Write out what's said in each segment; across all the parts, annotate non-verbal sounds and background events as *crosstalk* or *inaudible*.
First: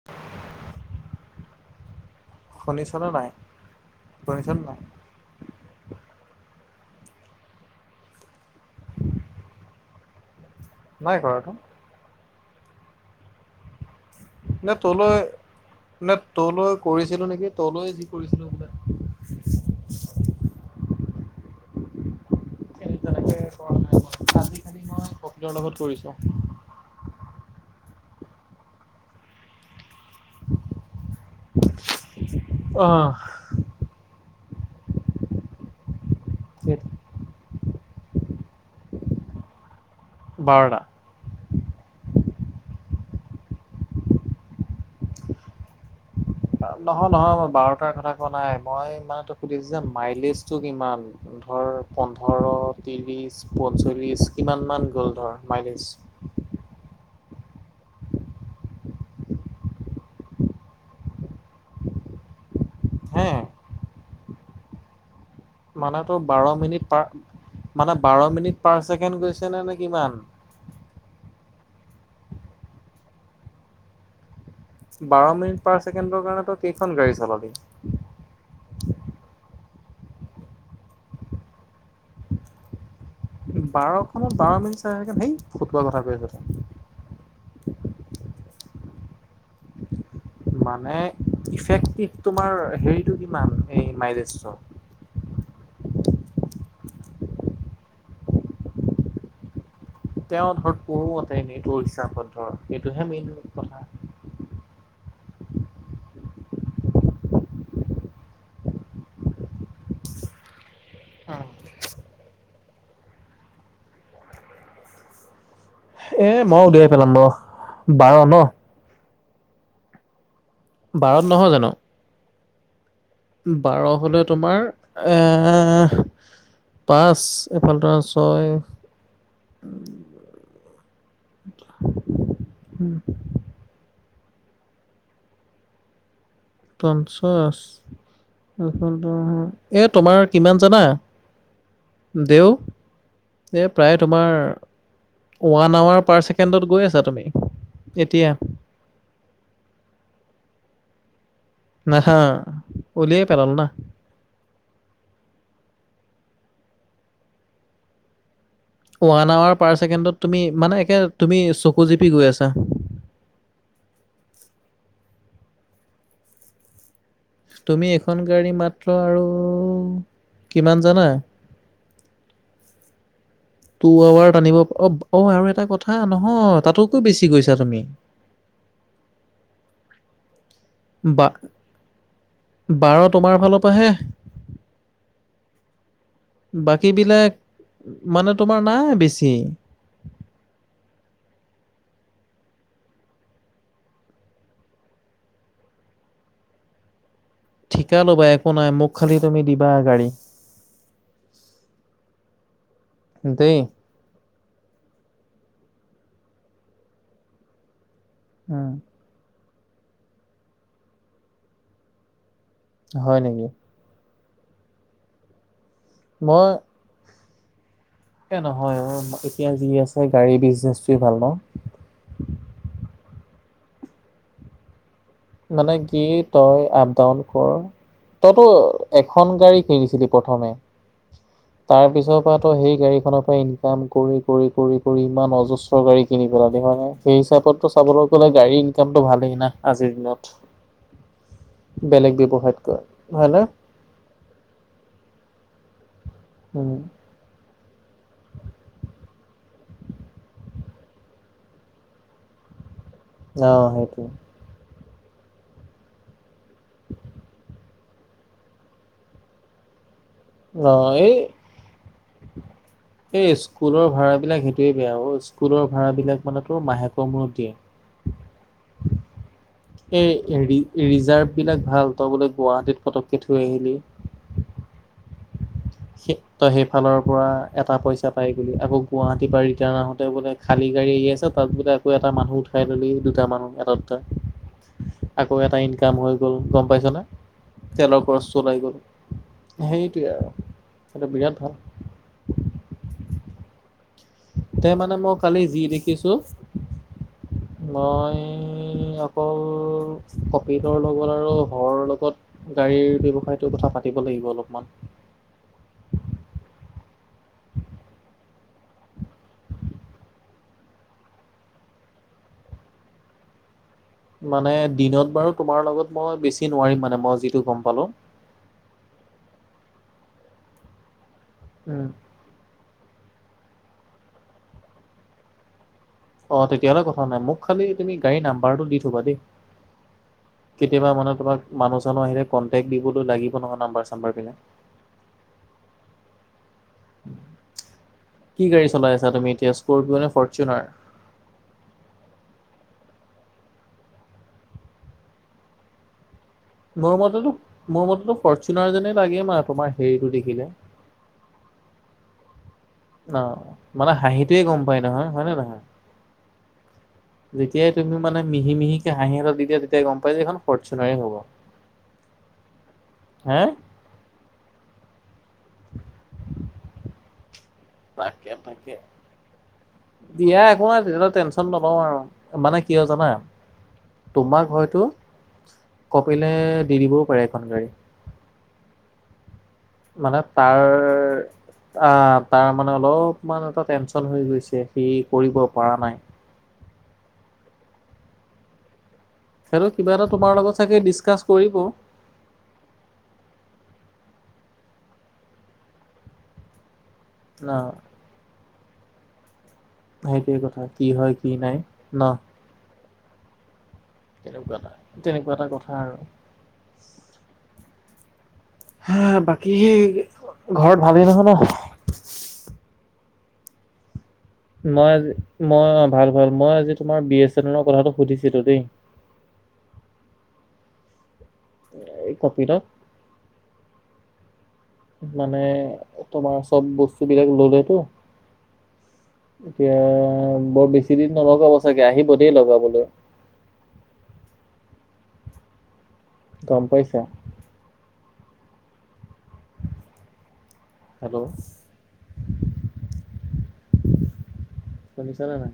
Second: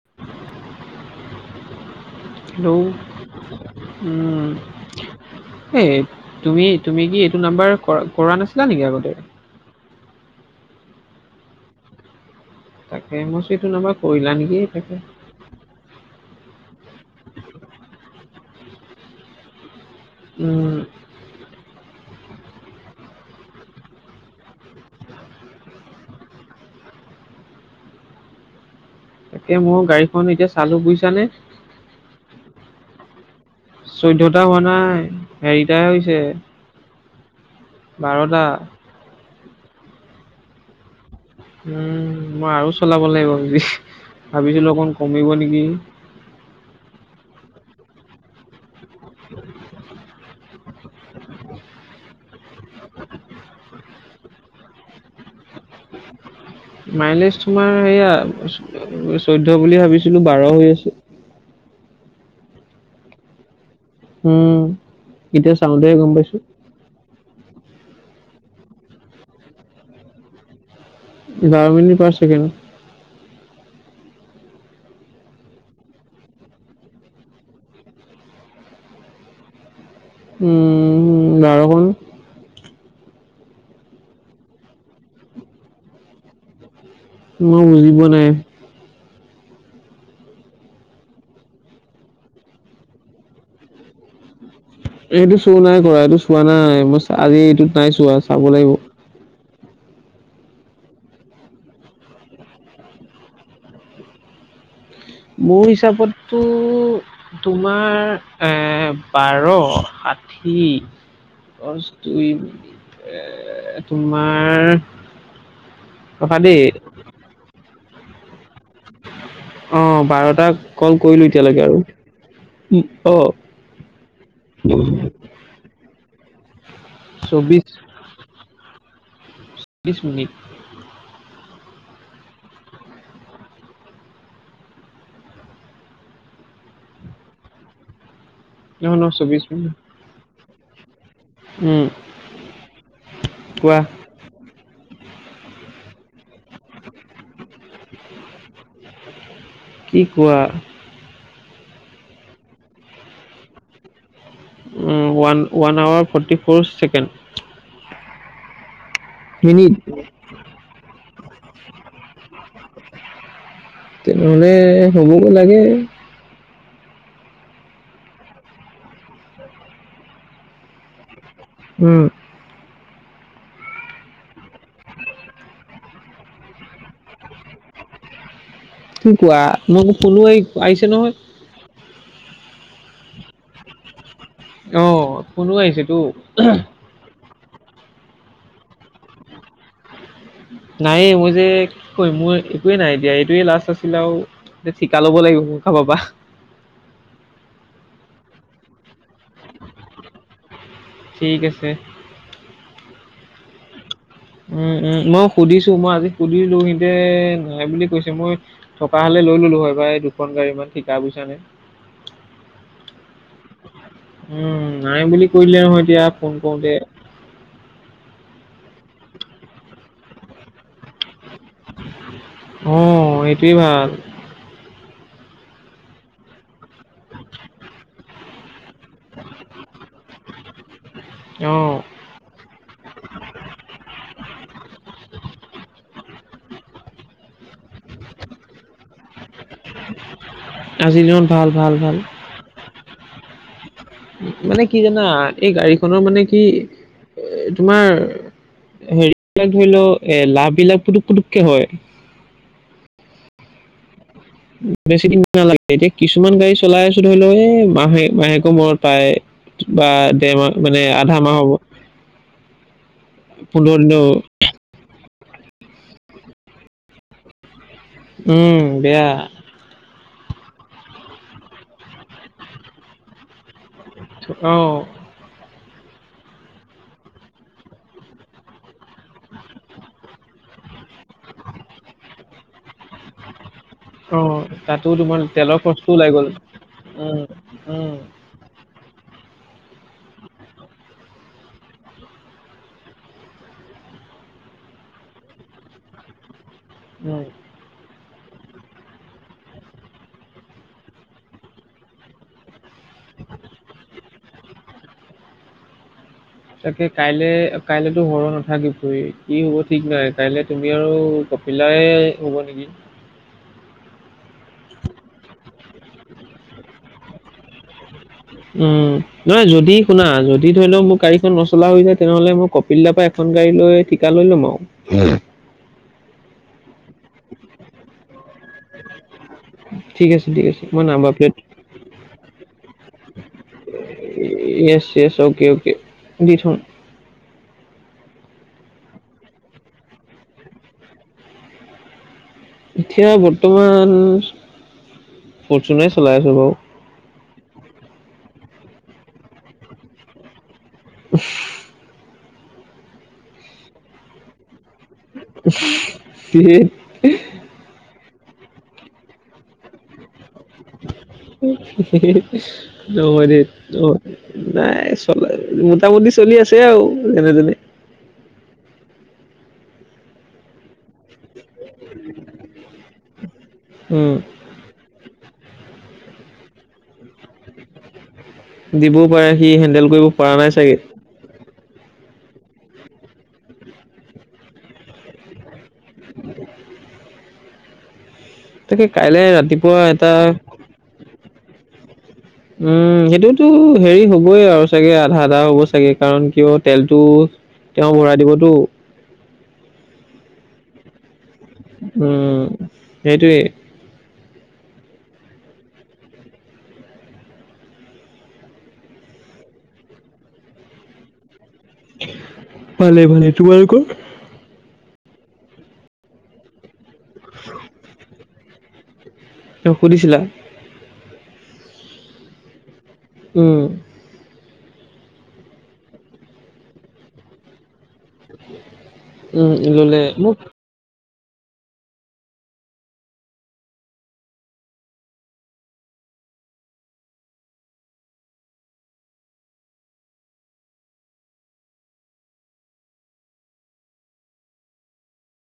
*inaudible* Hello, শুনিছনে নাই উম, শুনিছনে নাই এ তুমি -তুমি কি এইটো নাম্বাৰ কৰা নাছিলা নেকি আগতে? নাই কৰাটো। তাকে মই ভাবিছোঁ এইটো নাম্বৰত কৰিলা নি? নে তলৈ- নে তলৈ কৰিছিলো নেকি তলৈ যি কৰিছিলোঁ *unintelligible* উম, এ কৰা নাই *unintelligible* লগত কৰিছ। তাকে মোৰ গাড়ীখন এতিয়া চালো বুইছানে? অহ', চৈধ্যটা হোৱা নাই হেৰিটা হৈছে। সেইত বাৰটা। বাৰটা। উম, মই আৰু চলাব লাগিব *unintelligible* ভাবিছিলোঁ অকমান কমিব নিকি। নহয়- নহয় মই বাৰটাৰ কথা কোৱা নাই মই মানে তোক সুধিছো যে মাইলেজটো কিমান? ধৰ পন্ধৰ, তিৰিছ, পঞ্চল্লিছ কিমান মান গ'ল ধৰ মাইলেজ? মাইলেজ তোমাৰ সেইয়া চৈধ্য বুলি ভাবিছিলোঁ বাৰ হৈ আছে। হে উম, এতিয়া চাওঁতেহে মানে গম ত' পাইছোঁ বাৰ মিনিট পাৰ মানে বাৰ মিনিট পাৰ ছেকেণ্ড গৈছে নে -নে কিমান? বাৰ মিনিট পাৰছেকেণ্ড। বাৰ মিনিট পাৰ ছেকেণ্ডৰ কাৰণে তই কেইখন গাড়ী চলাবি? উম, বাৰ হ'ল বাৰখনত বাৰ মিনিট চাইহেকে সেই ফুটোৱা কথা কৈ আছ তই। মই বুজি পোৱা নাই। মানে ইফেক্টিভ তোমাৰ হেৰীটো কিমান এই মাইলেজটো? এইটো শ্বো নাই কৰা এইটো চোৱা নাই মই চা আজি এইটো নাই চোৱা চাব লাগিব। তেওঁ ধৰ পোহ অতে সেইটো হিচাপত ধৰ সেইটোহে মেইন কথা। মোৰ হিচাপতটো তোমাৰ এ বাৰ, ষাঠি *unintelligible* দুই মিনিট এ তোমাৰ এ ৰখা দেই মই উদিয়াই পেলাম ৰহ বাৰ ন? অ, বাৰটাক ক'ল বাৰত কৰিলো নহয় এতিয়ালৈকে জানো আৰু ই, অ। বাৰ হ'লে তোমাৰ এহ পাঁচ চৌবিশ এফালটো আৰু ছয় বিছ মিনিট। *inaudible* উম পঞ্চাছ এইফালে নহয় নহয় তোৰ চৌবিশ মিনিট সেই এত তোমাৰ কিমান জানা উম দেউ এ কোৱা প্ৰায় তোমাৰ ওৱান আৱাৰ পাৰ ছেকেণ্ডত গৈ আছা তুমি এতিয়া। কি কোৱা? নেহা উলিয়াই পেলালো না। উম, one -one hour forty four second. One hour minute পাৰ ছেকেণ্ডত তুমি মানে একে তুমি চকু জিপি গৈ আছা। তেনেহ'লে হ'ব গৈ লাগে। তুমি এখন গাড়ী মাত্ৰ আৰু কিমান জানা? উম। টু আৱাৰ টানিব অ অ আৰু এটা কথা নহয় তাতোতকৈ বেছি গৈছা তুমি। কি কোৱা মই বোলো শুলোৱেই। বা, বাৰ তোমাৰ ফালৰ পৰাহে। অ কোনো আহিছে তো। টিবিলাক মানে তোমাৰ নাই বেছি। নায়ে মই যে কি কৰিম মোৰ একোৱে নাই এতিয়া এইটোৱে লাষ্ট আছিলে আও। ঠিকা ল'ব লাগিব মোৰ কাবা পা। ঠিকা ল'বা একো নাই মোক খালি তুমি দিবা এগাড়ী। ঠিক আছে। দেই। উম উম মই সুধিছো মই আজি সুধিলো সিহঁতে নাই বুলি কৈছে, মই উম। থকা হ'লে লৈ ল'লো হয় বা এই দুখন গাড়ী ইমান ঠিকা বুইছা নাই। হয় নেকি? উম নাই বুলি কৈ দিলে নহয় এতিয়া ফোন মই কৰোঁতে। এ নহয় অ, এতিয়া যি আছে গাড়ী বিজনেচ টোৱে ভাল ন? অ এইটোৱে ভাল। মানে কি তই আপ ডাউন কৰ। তইতো এখন গাড়ী কিনিছিলি প্ৰথমে, অ তাৰপিছত ত তো সেই গাড়ীখনৰ পৰা ইনকাম কৰি কৰি কৰি কৰি ইমান অজস্ৰ গাড়ী কিনি পেলালি, হয়নে? সেই হিচাপতটো চাবলৈ গ'লে গাড়ীৰ ইনকামটো ভালেই না আজিৰ দিনত। আজিৰ দিনত ভাল ভাল ভাল বেলেগ ব্যৱসায়ত কয়, হয়নে? মানে কি জানা এই গাড়ীখনৰ মানে কি উম এ তোমাৰ হেৰীবিলাক ধৰি ল' এ লাভ বিলাক পুটুক পুটুককে হয়। অহ সেইটোৱে। বেছি দিন নালাগে এতিয়া কিছুমান গাড়ী চলাই আছোঁ ধৰি ল' এ মাহে মাহেকৰ মূৰত পায়। বা দেৰ মাহ অ মানে এই আধা মাহ হ'ব। এই পোন্ধৰ স্কুলৰ দিনো ভাড়াবিলাক সেইটোৱে বেয়া অ স্কুলৰ ভাড়াবিলাক মানে তো মাহেকৰ মূৰত দিয়ে। উম বেয়া। এই ৰি ৰিজাৰ্ভবিলাক ভাল তই বোলে গুৱাহাটীত পটকে থৈ আহিলি। অ। সে তই সেইফালৰ পৰা এটা পইচা পাই গলী। আকৌ গুৱাহাটী পৰা ৰিটাৰ্ণ আহোতে বোলে খালী গাড়ী আহি আছে তাত বোলে আকৌ এটা মানুহ উঠাই ল'লি। টা মানুহ এটা দুটা। অ তাতো তোমাৰ আকৌ তেলৰ এটা খৰচটো ইনকাম ওলাই হৈ গল গম পাইছা না? উম উম তেলৰ খৰচ ত ওলাই গ'ল, সেইটোৱে আৰ। সেটো বিৰাট ভাল। তে মানে মই কালি যি দেখিছোঁ। উম। মই অকল কপিলৰ লগত আৰু ঘৰৰ লগত গাড়ীৰ ব্যৱসায়টোৰ কথা পাতিব লাগিব অলপমান। তাকে কাইলে কাইলেতো সৰ নাথাকিবই কি হ'ব ঠিক নাই, কাইলে তুমি আৰু কপিল দাই ৰুব নিকি? মানে দিনত বাৰু তোমাৰ লগত মই বেছি নোৱাৰিম মানে মই যিটো গম পালোঁ। উম'। নহয় যদি শুনা, যদি ধৰি লওক মোৰ গাড়ীখন নচলা হৈ উম, যায় তেনেহ'লে মোক কপিল দা পা এখন গাড়ী লৈ ঠিকা লৈ লম আও। অ তেতিয়াহ'লে কথা নাই। মোক খালি তুমি গাড়ী নাম্বাৰটো দি থ'বা দেই। *inaudible* ঠিক আছে দে কেতিয়াবা মানে তোমাক মানুহ চানুহ আহিলে কণ্টেক্ট দিবলৈ লাগিব নহয় নাম্বাৰ চাম্বাৰ বিলাক। ইয়েচ-ইয়েচ, অ'কে-অ'কে, দি থম। কি গাড়ী চলাই আছা তুমি এতিয়া স্কপিঅ নে ফৰ্চুনাৰ? এতিয়া বৰ্তমান ফৰ্চুনাৰে চলাই আছোঁ বাৰু। মোৰ মতেতো-মোৰ মতেতো ফৰ্চুনাৰ যেনে লাগে মা তোমাৰ হেৰিটো দেখিলে। উফ অ', মানে হাঁহিটোৱে গম পায় নহয়, হয় নে নহয়? ধেৎ, যেতিয়াই তুমি মানে মিহি-মিহিকে হাঁহি এটা দি দিয়া তেতিয়াই গম পাই যে এইখন ফৰ্চুনাৰে হ'ব। মই মানে হে অ নাই চলাই, মোটামুটি চলি আছে আৰু যেনে তেনে। তাকে-তাকে, দিয়া একো নাই তেতিয়াহলে টেনচ এখন নলওঁ আৰু। মানে কিয় জানা? উম, তোমাক হয়তো কপিলে দি দিবও পাৰে। খন গাড়ী। দিবও পাৰে সি হেনেক মানে তাৰ আ', তাৰ মানে অলপমান এটা টেনচন হৈ গৈছে সি কৰিব পৰা নাই। *unintelligible* তাকে কাইলে সেইটো ৰাতিপুৱা কিবা এটা তোমাৰ লগত চাগে ডিছকাছ কৰিব উম সেইটোতো হেৰি হ'বই আৰু চাগে আধা আধা হ'ব চাগে কাৰণ কিয় তেলটো অ তেওঁ ভৰাই দিবতো। সেইটো কথা। কি হয় কি নাই। ন উম', সেইটোৱেই সেইটোৱেই কথা তেনেকুৱা এটা কথা আৰু। হা বাকী ঘৰত ভালেই নহয় ন? ভালে-ভালে তোমালোকৰ? মই আজি মই অ', ভাল-ভাল মই আজি তোমাৰ বি এছ চেনেলৰ কথাটো সুধিছিলো দেই। তেওঁক সুধিছিলা? অ পাপু তাত উম মানে তোমাৰ চব বস্তু বিলাক ললেতো উম এতিয়া ল'লে মোক বৰ বেছি দিন নলগাব চাগে আহিব দেই লগাবলে গম পাইছা হেল্ল শুনিছা নে নাই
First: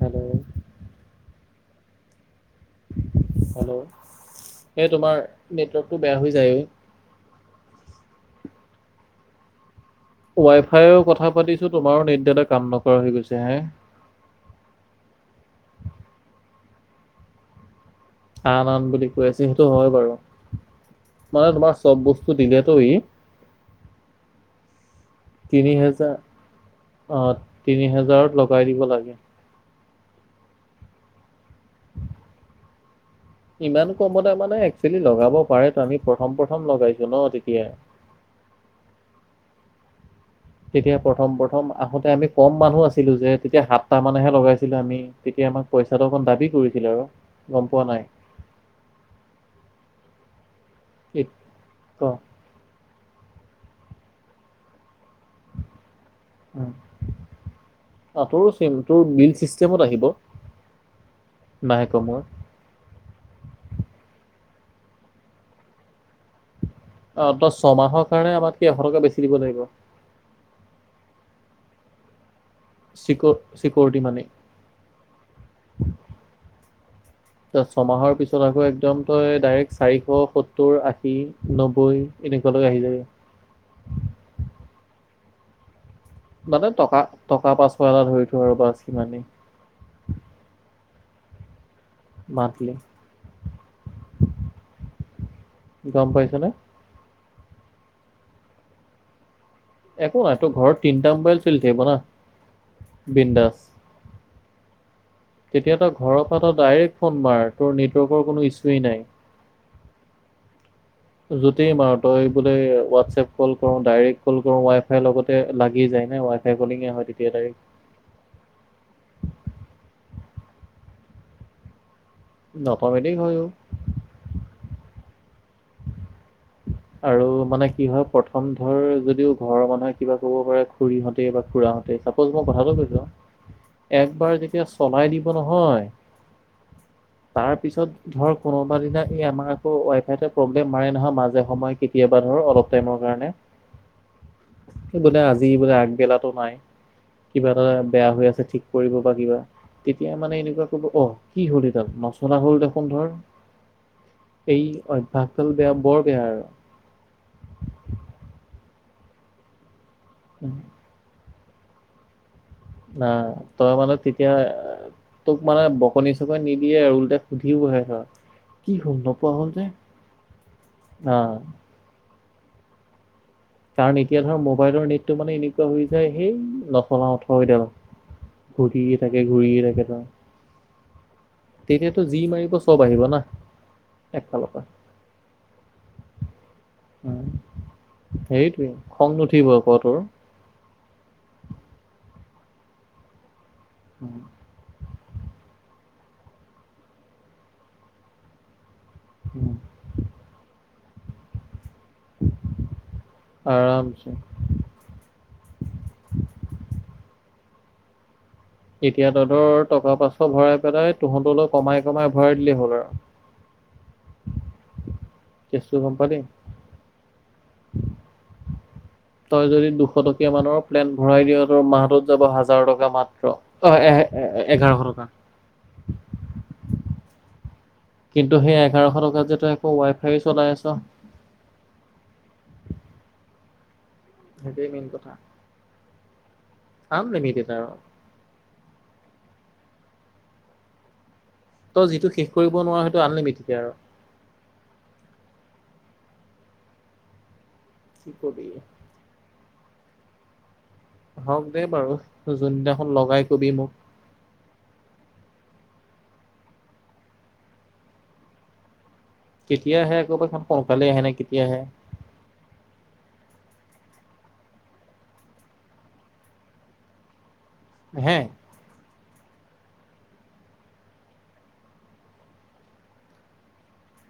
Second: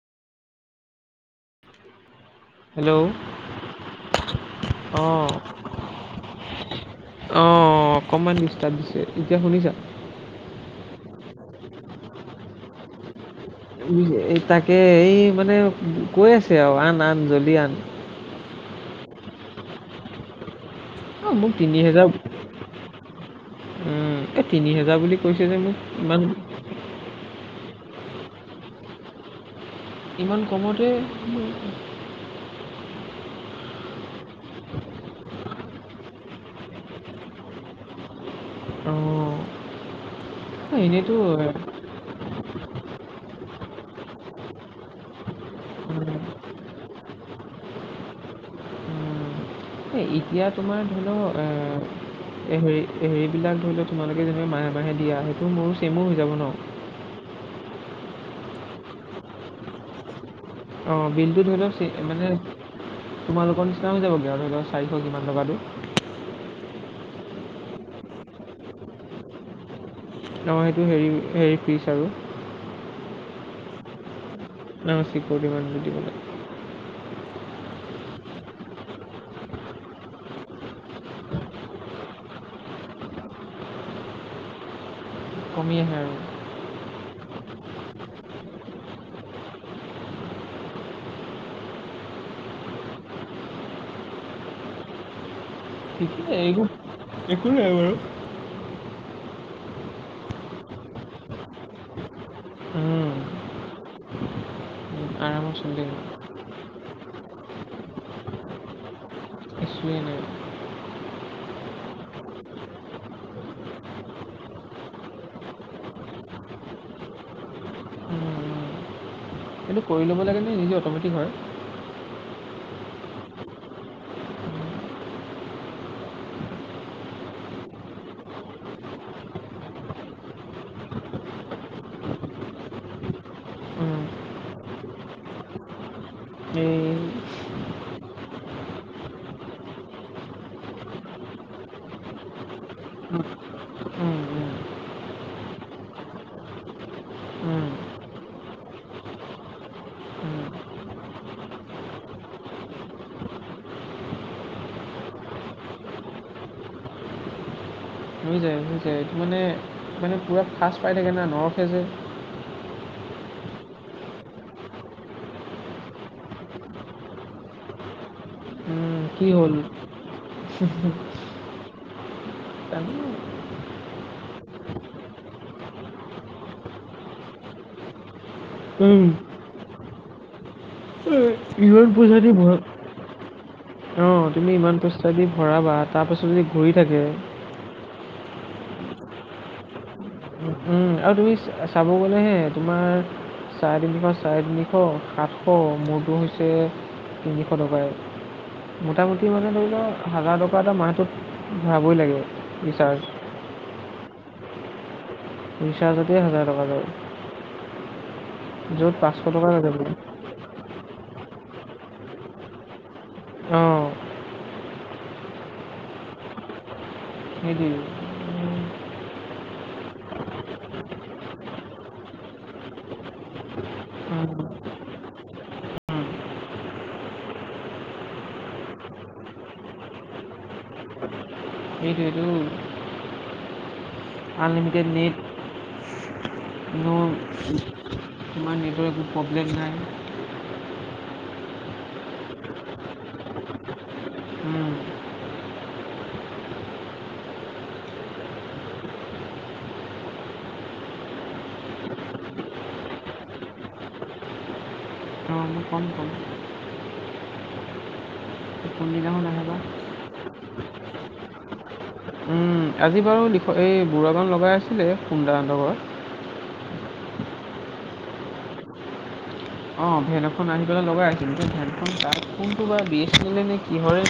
হেল্ল হেল্ল' হেল্ল এই অ তোমাৰ নেটৱৰ্কটো বেয়া হৈ যায় অ অ অ অকণমান দিষ্টাব দিছে এতিয়া শুনিছা ৱাই ফাইও কথা পাতিছো তোমাৰো নেট ডালে কাম নকৰা হৈ গৈছে হে ই যে তাকে ই মানে কৈ আছে আৱ আন আন জল্দি আন আন আন বুলি কৈ আছে সেইটো হয় বাৰু অ মানে মোক তোমাৰ তিনি চব হেজাৰ বস্তু দিলেতো ই উম এ তিনি হেজাৰ বুলি কৈছে যে তিনি মোক ইমান হেজাৰ অ তিনি হেজাৰত লগাই দিব লাগে ইমান কমতেই ইমান কমতে মানে একচুৱেলি লগাব পাৰেতো আমি প্ৰথম প্ৰথম লগাইছো ন তেতিয়া অ তেতিয়া এনেইতো প্ৰথম প্ৰথম আহোতে আমি কম মানুহ আছিলো যে তেতিয়া সাতটা মানেহে লগাইছিলো আমি তেতিয়া আমাক পইচাটো উম অকণ দাবী কৰিছিল আৰু গম পোৱা নাই উম, এই এতিয়া তোমাৰ ধৰি এত- লওক এ ক এ হেৰি হেৰি বিলাক ধৰি লও তোমালোকে যেনেকে মাহে মাহে দিয়া সেইটো মোৰো চেমো হৈ যাব ন উম। অ তোৰো চেম তোৰ বিল চিষ্টেমত আহিব অ বিলটো ধৰি লওক মাহেকৰ মোৰ মানে তোমালোকৰ নিচিনা হৈ যাবগৈ আৰু ধৰি লওক চাৰিশ কিমান টকাটো অ তই ছয়মাহৰ কাৰণে আমাতকে এশ টকা বেছি দিব লাগিব অহ সেইটো হেৰি হেৰি ফিচ আৰু চিক চিকউৰিটি মানি অ চিকৰউটি মানি দিব লাগিব ত ছমাহৰ পিছত আকৌ একদম তই ডাইৰেক্ট চাৰিশ সত্তৰ আশী নব্বৈ এনেকুৱালৈকে আহি যায় কমি আহে আৰু মানে টকা টকা পাঁচশ এটা ধৰি থ আৰু বাছ সিমানেই মাটলি ঠিকেই এইবো একো নাই বাৰু একো নাই তো ঘৰত তিনিটা মোবাইল চলি থাকিব না, উম, বিন্দাছ। উম, আৰামত চলি তেতিয়া তই থাকিব ঘৰৰ পৰা তই ডাইৰেক্ট ফোন মাৰ তোৰ নেটৱৰ্কৰ কোনো ইছুৱেই নাই। ইচোৱে নাই যতেই মাৰ তই বোলে হোৱাটছএপ কল কৰো, ডাইৰেক কল কৰো, ৱাই ফাইৰ লগতে লাগি যায় ন ৱাই ফাই কলিঙে হয় তেতিয়া ডাইৰেক্ট। এইটো কৰি ল'ব লাগেনে নিজে অট'মেটিক হয়? নটমেদি হয়ো। আৰু মানে কি হয় প্ৰথম ধৰ যদিও ঘৰৰ মানুহে কিবা ক'ব পাৰে খুৰীহঁতে বা খুৰাহ তে চাপজ মই কথাটো কৈছো উম, উম, একবাৰ যেতিয়া চলাই দিব নহয় এই তাৰ পিছত ধৰক কোনোবা দিনা এই আমাৰ আকৌ ৱাই ফাই প্ৰব্লেম মাৰে নহয় মাজে সময় কেতিয়াবা ধৰ অলপ টাইমৰ উম, কাৰণে সে বোলে আজি বোলে আগবেলাতো নাই উম, কিবা উম, এটা বেয়া হৈ আছে ঠিক কৰিব বা কিবা তেতিয়া মানে উম। এনেকুৱা কব অ কি হ'ল এইডাল নচলা হল দেখোন ধৰ এই অভ্যাসদাল বেয়া বৰ বেয়া আৰু বহি যায় এইটো মানে মানে পুৰা ফাৰ্ষ্ট পাই থাকে না নৰখে যে না তই মানে তেতিয়া তোক মানে বকনি চকনি নিদিয়ে আৰু ওলতাই সুধিবহে ধৰা। কি হল উম, কি নোপোৱা হ'ল যে, আহ। জানো কাৰণ এতিয়া ধৰ মোবাইলৰ নেটটো মানে এনেকুৱা হৈ যায়, সেই নচলাও থ এতিয়া ধ ঘূৰিয়ে উম, থাকে ঘূৰিয়ে থাকে ত। কিমান পইচা দি ভৱাঙ অ একফালৰ তুমি পৰা ইমান পইচা দি ভৰাবা, তাৰ পাছত যদি ঘূৰি থাকে। সেইটোৱে খং নুঠিব ক তোৰ। আৰু তুমি চাব গ'লেহে তোমাৰ চাৰে তিনিশ চাৰে তিনি আতশ, সাতশ মোৰটো হৈছে তিনিশ টকায়ে। মোটামুটি মানে ধৰি ল' হাজাৰ টকা এটা মাহটোত ভৰাবই লাগে ৰিচাৰ্জ। আৰামছে। ৰিচাৰ্জতে হাজাৰ টকা যায়। য'ত এতিয়া পাঁচশ তহঁতৰ লাগে বোলে। টকা পাচশ ভৰাই পেলাই তহঁতলৈ কমাই কমাই ভৰাই দিলেই হ'ল আৰু। অ কেছটো গম পালি? সেই দিলোঁ। তই যদি দুশ টকীয়া মানৰ প্লেন ভৰাই দিয় তোৰ মাহটোত যাব হাজাৰ টকা মাত্ৰ। অ, এহে এ - সেইটো এঘাৰশ টকা। কিন্তু সেই এঘাৰশ টকাত যে একো ৱাই ফাইয়ো চলাই আছ। সেই সেইটো। সেইটোৱেই মেইন কথা। কিনো আনলিমিটেড আৰু তোমাৰ নেটৰ একো প্ৰব্লেম নাই। ত' যিটো শেষ কৰিব নোৱাৰ সেইটো আনলিমিটকে আৰু। উম, কি কবি। আহক দে বাৰু যোনদিনাখন লগাই কবি মোক। অহ, কম-কম তে কোনদিনা *unintelligible* আহে বা কেতিয়া আহে আকৌ এখন সোনকালে আহে নে কেতিয়া আহে? উম, আজি বাৰু এই দিখৌ বুঢ়াবান লগাই আছিলে কুন দা হঁতৰ ঘৰত। হে অ, ভেন এখন আহি পেলাই লগাই আছিল ভেনখন তাক কোনটো বা বি এ ছে নেলে নে কিহৰে?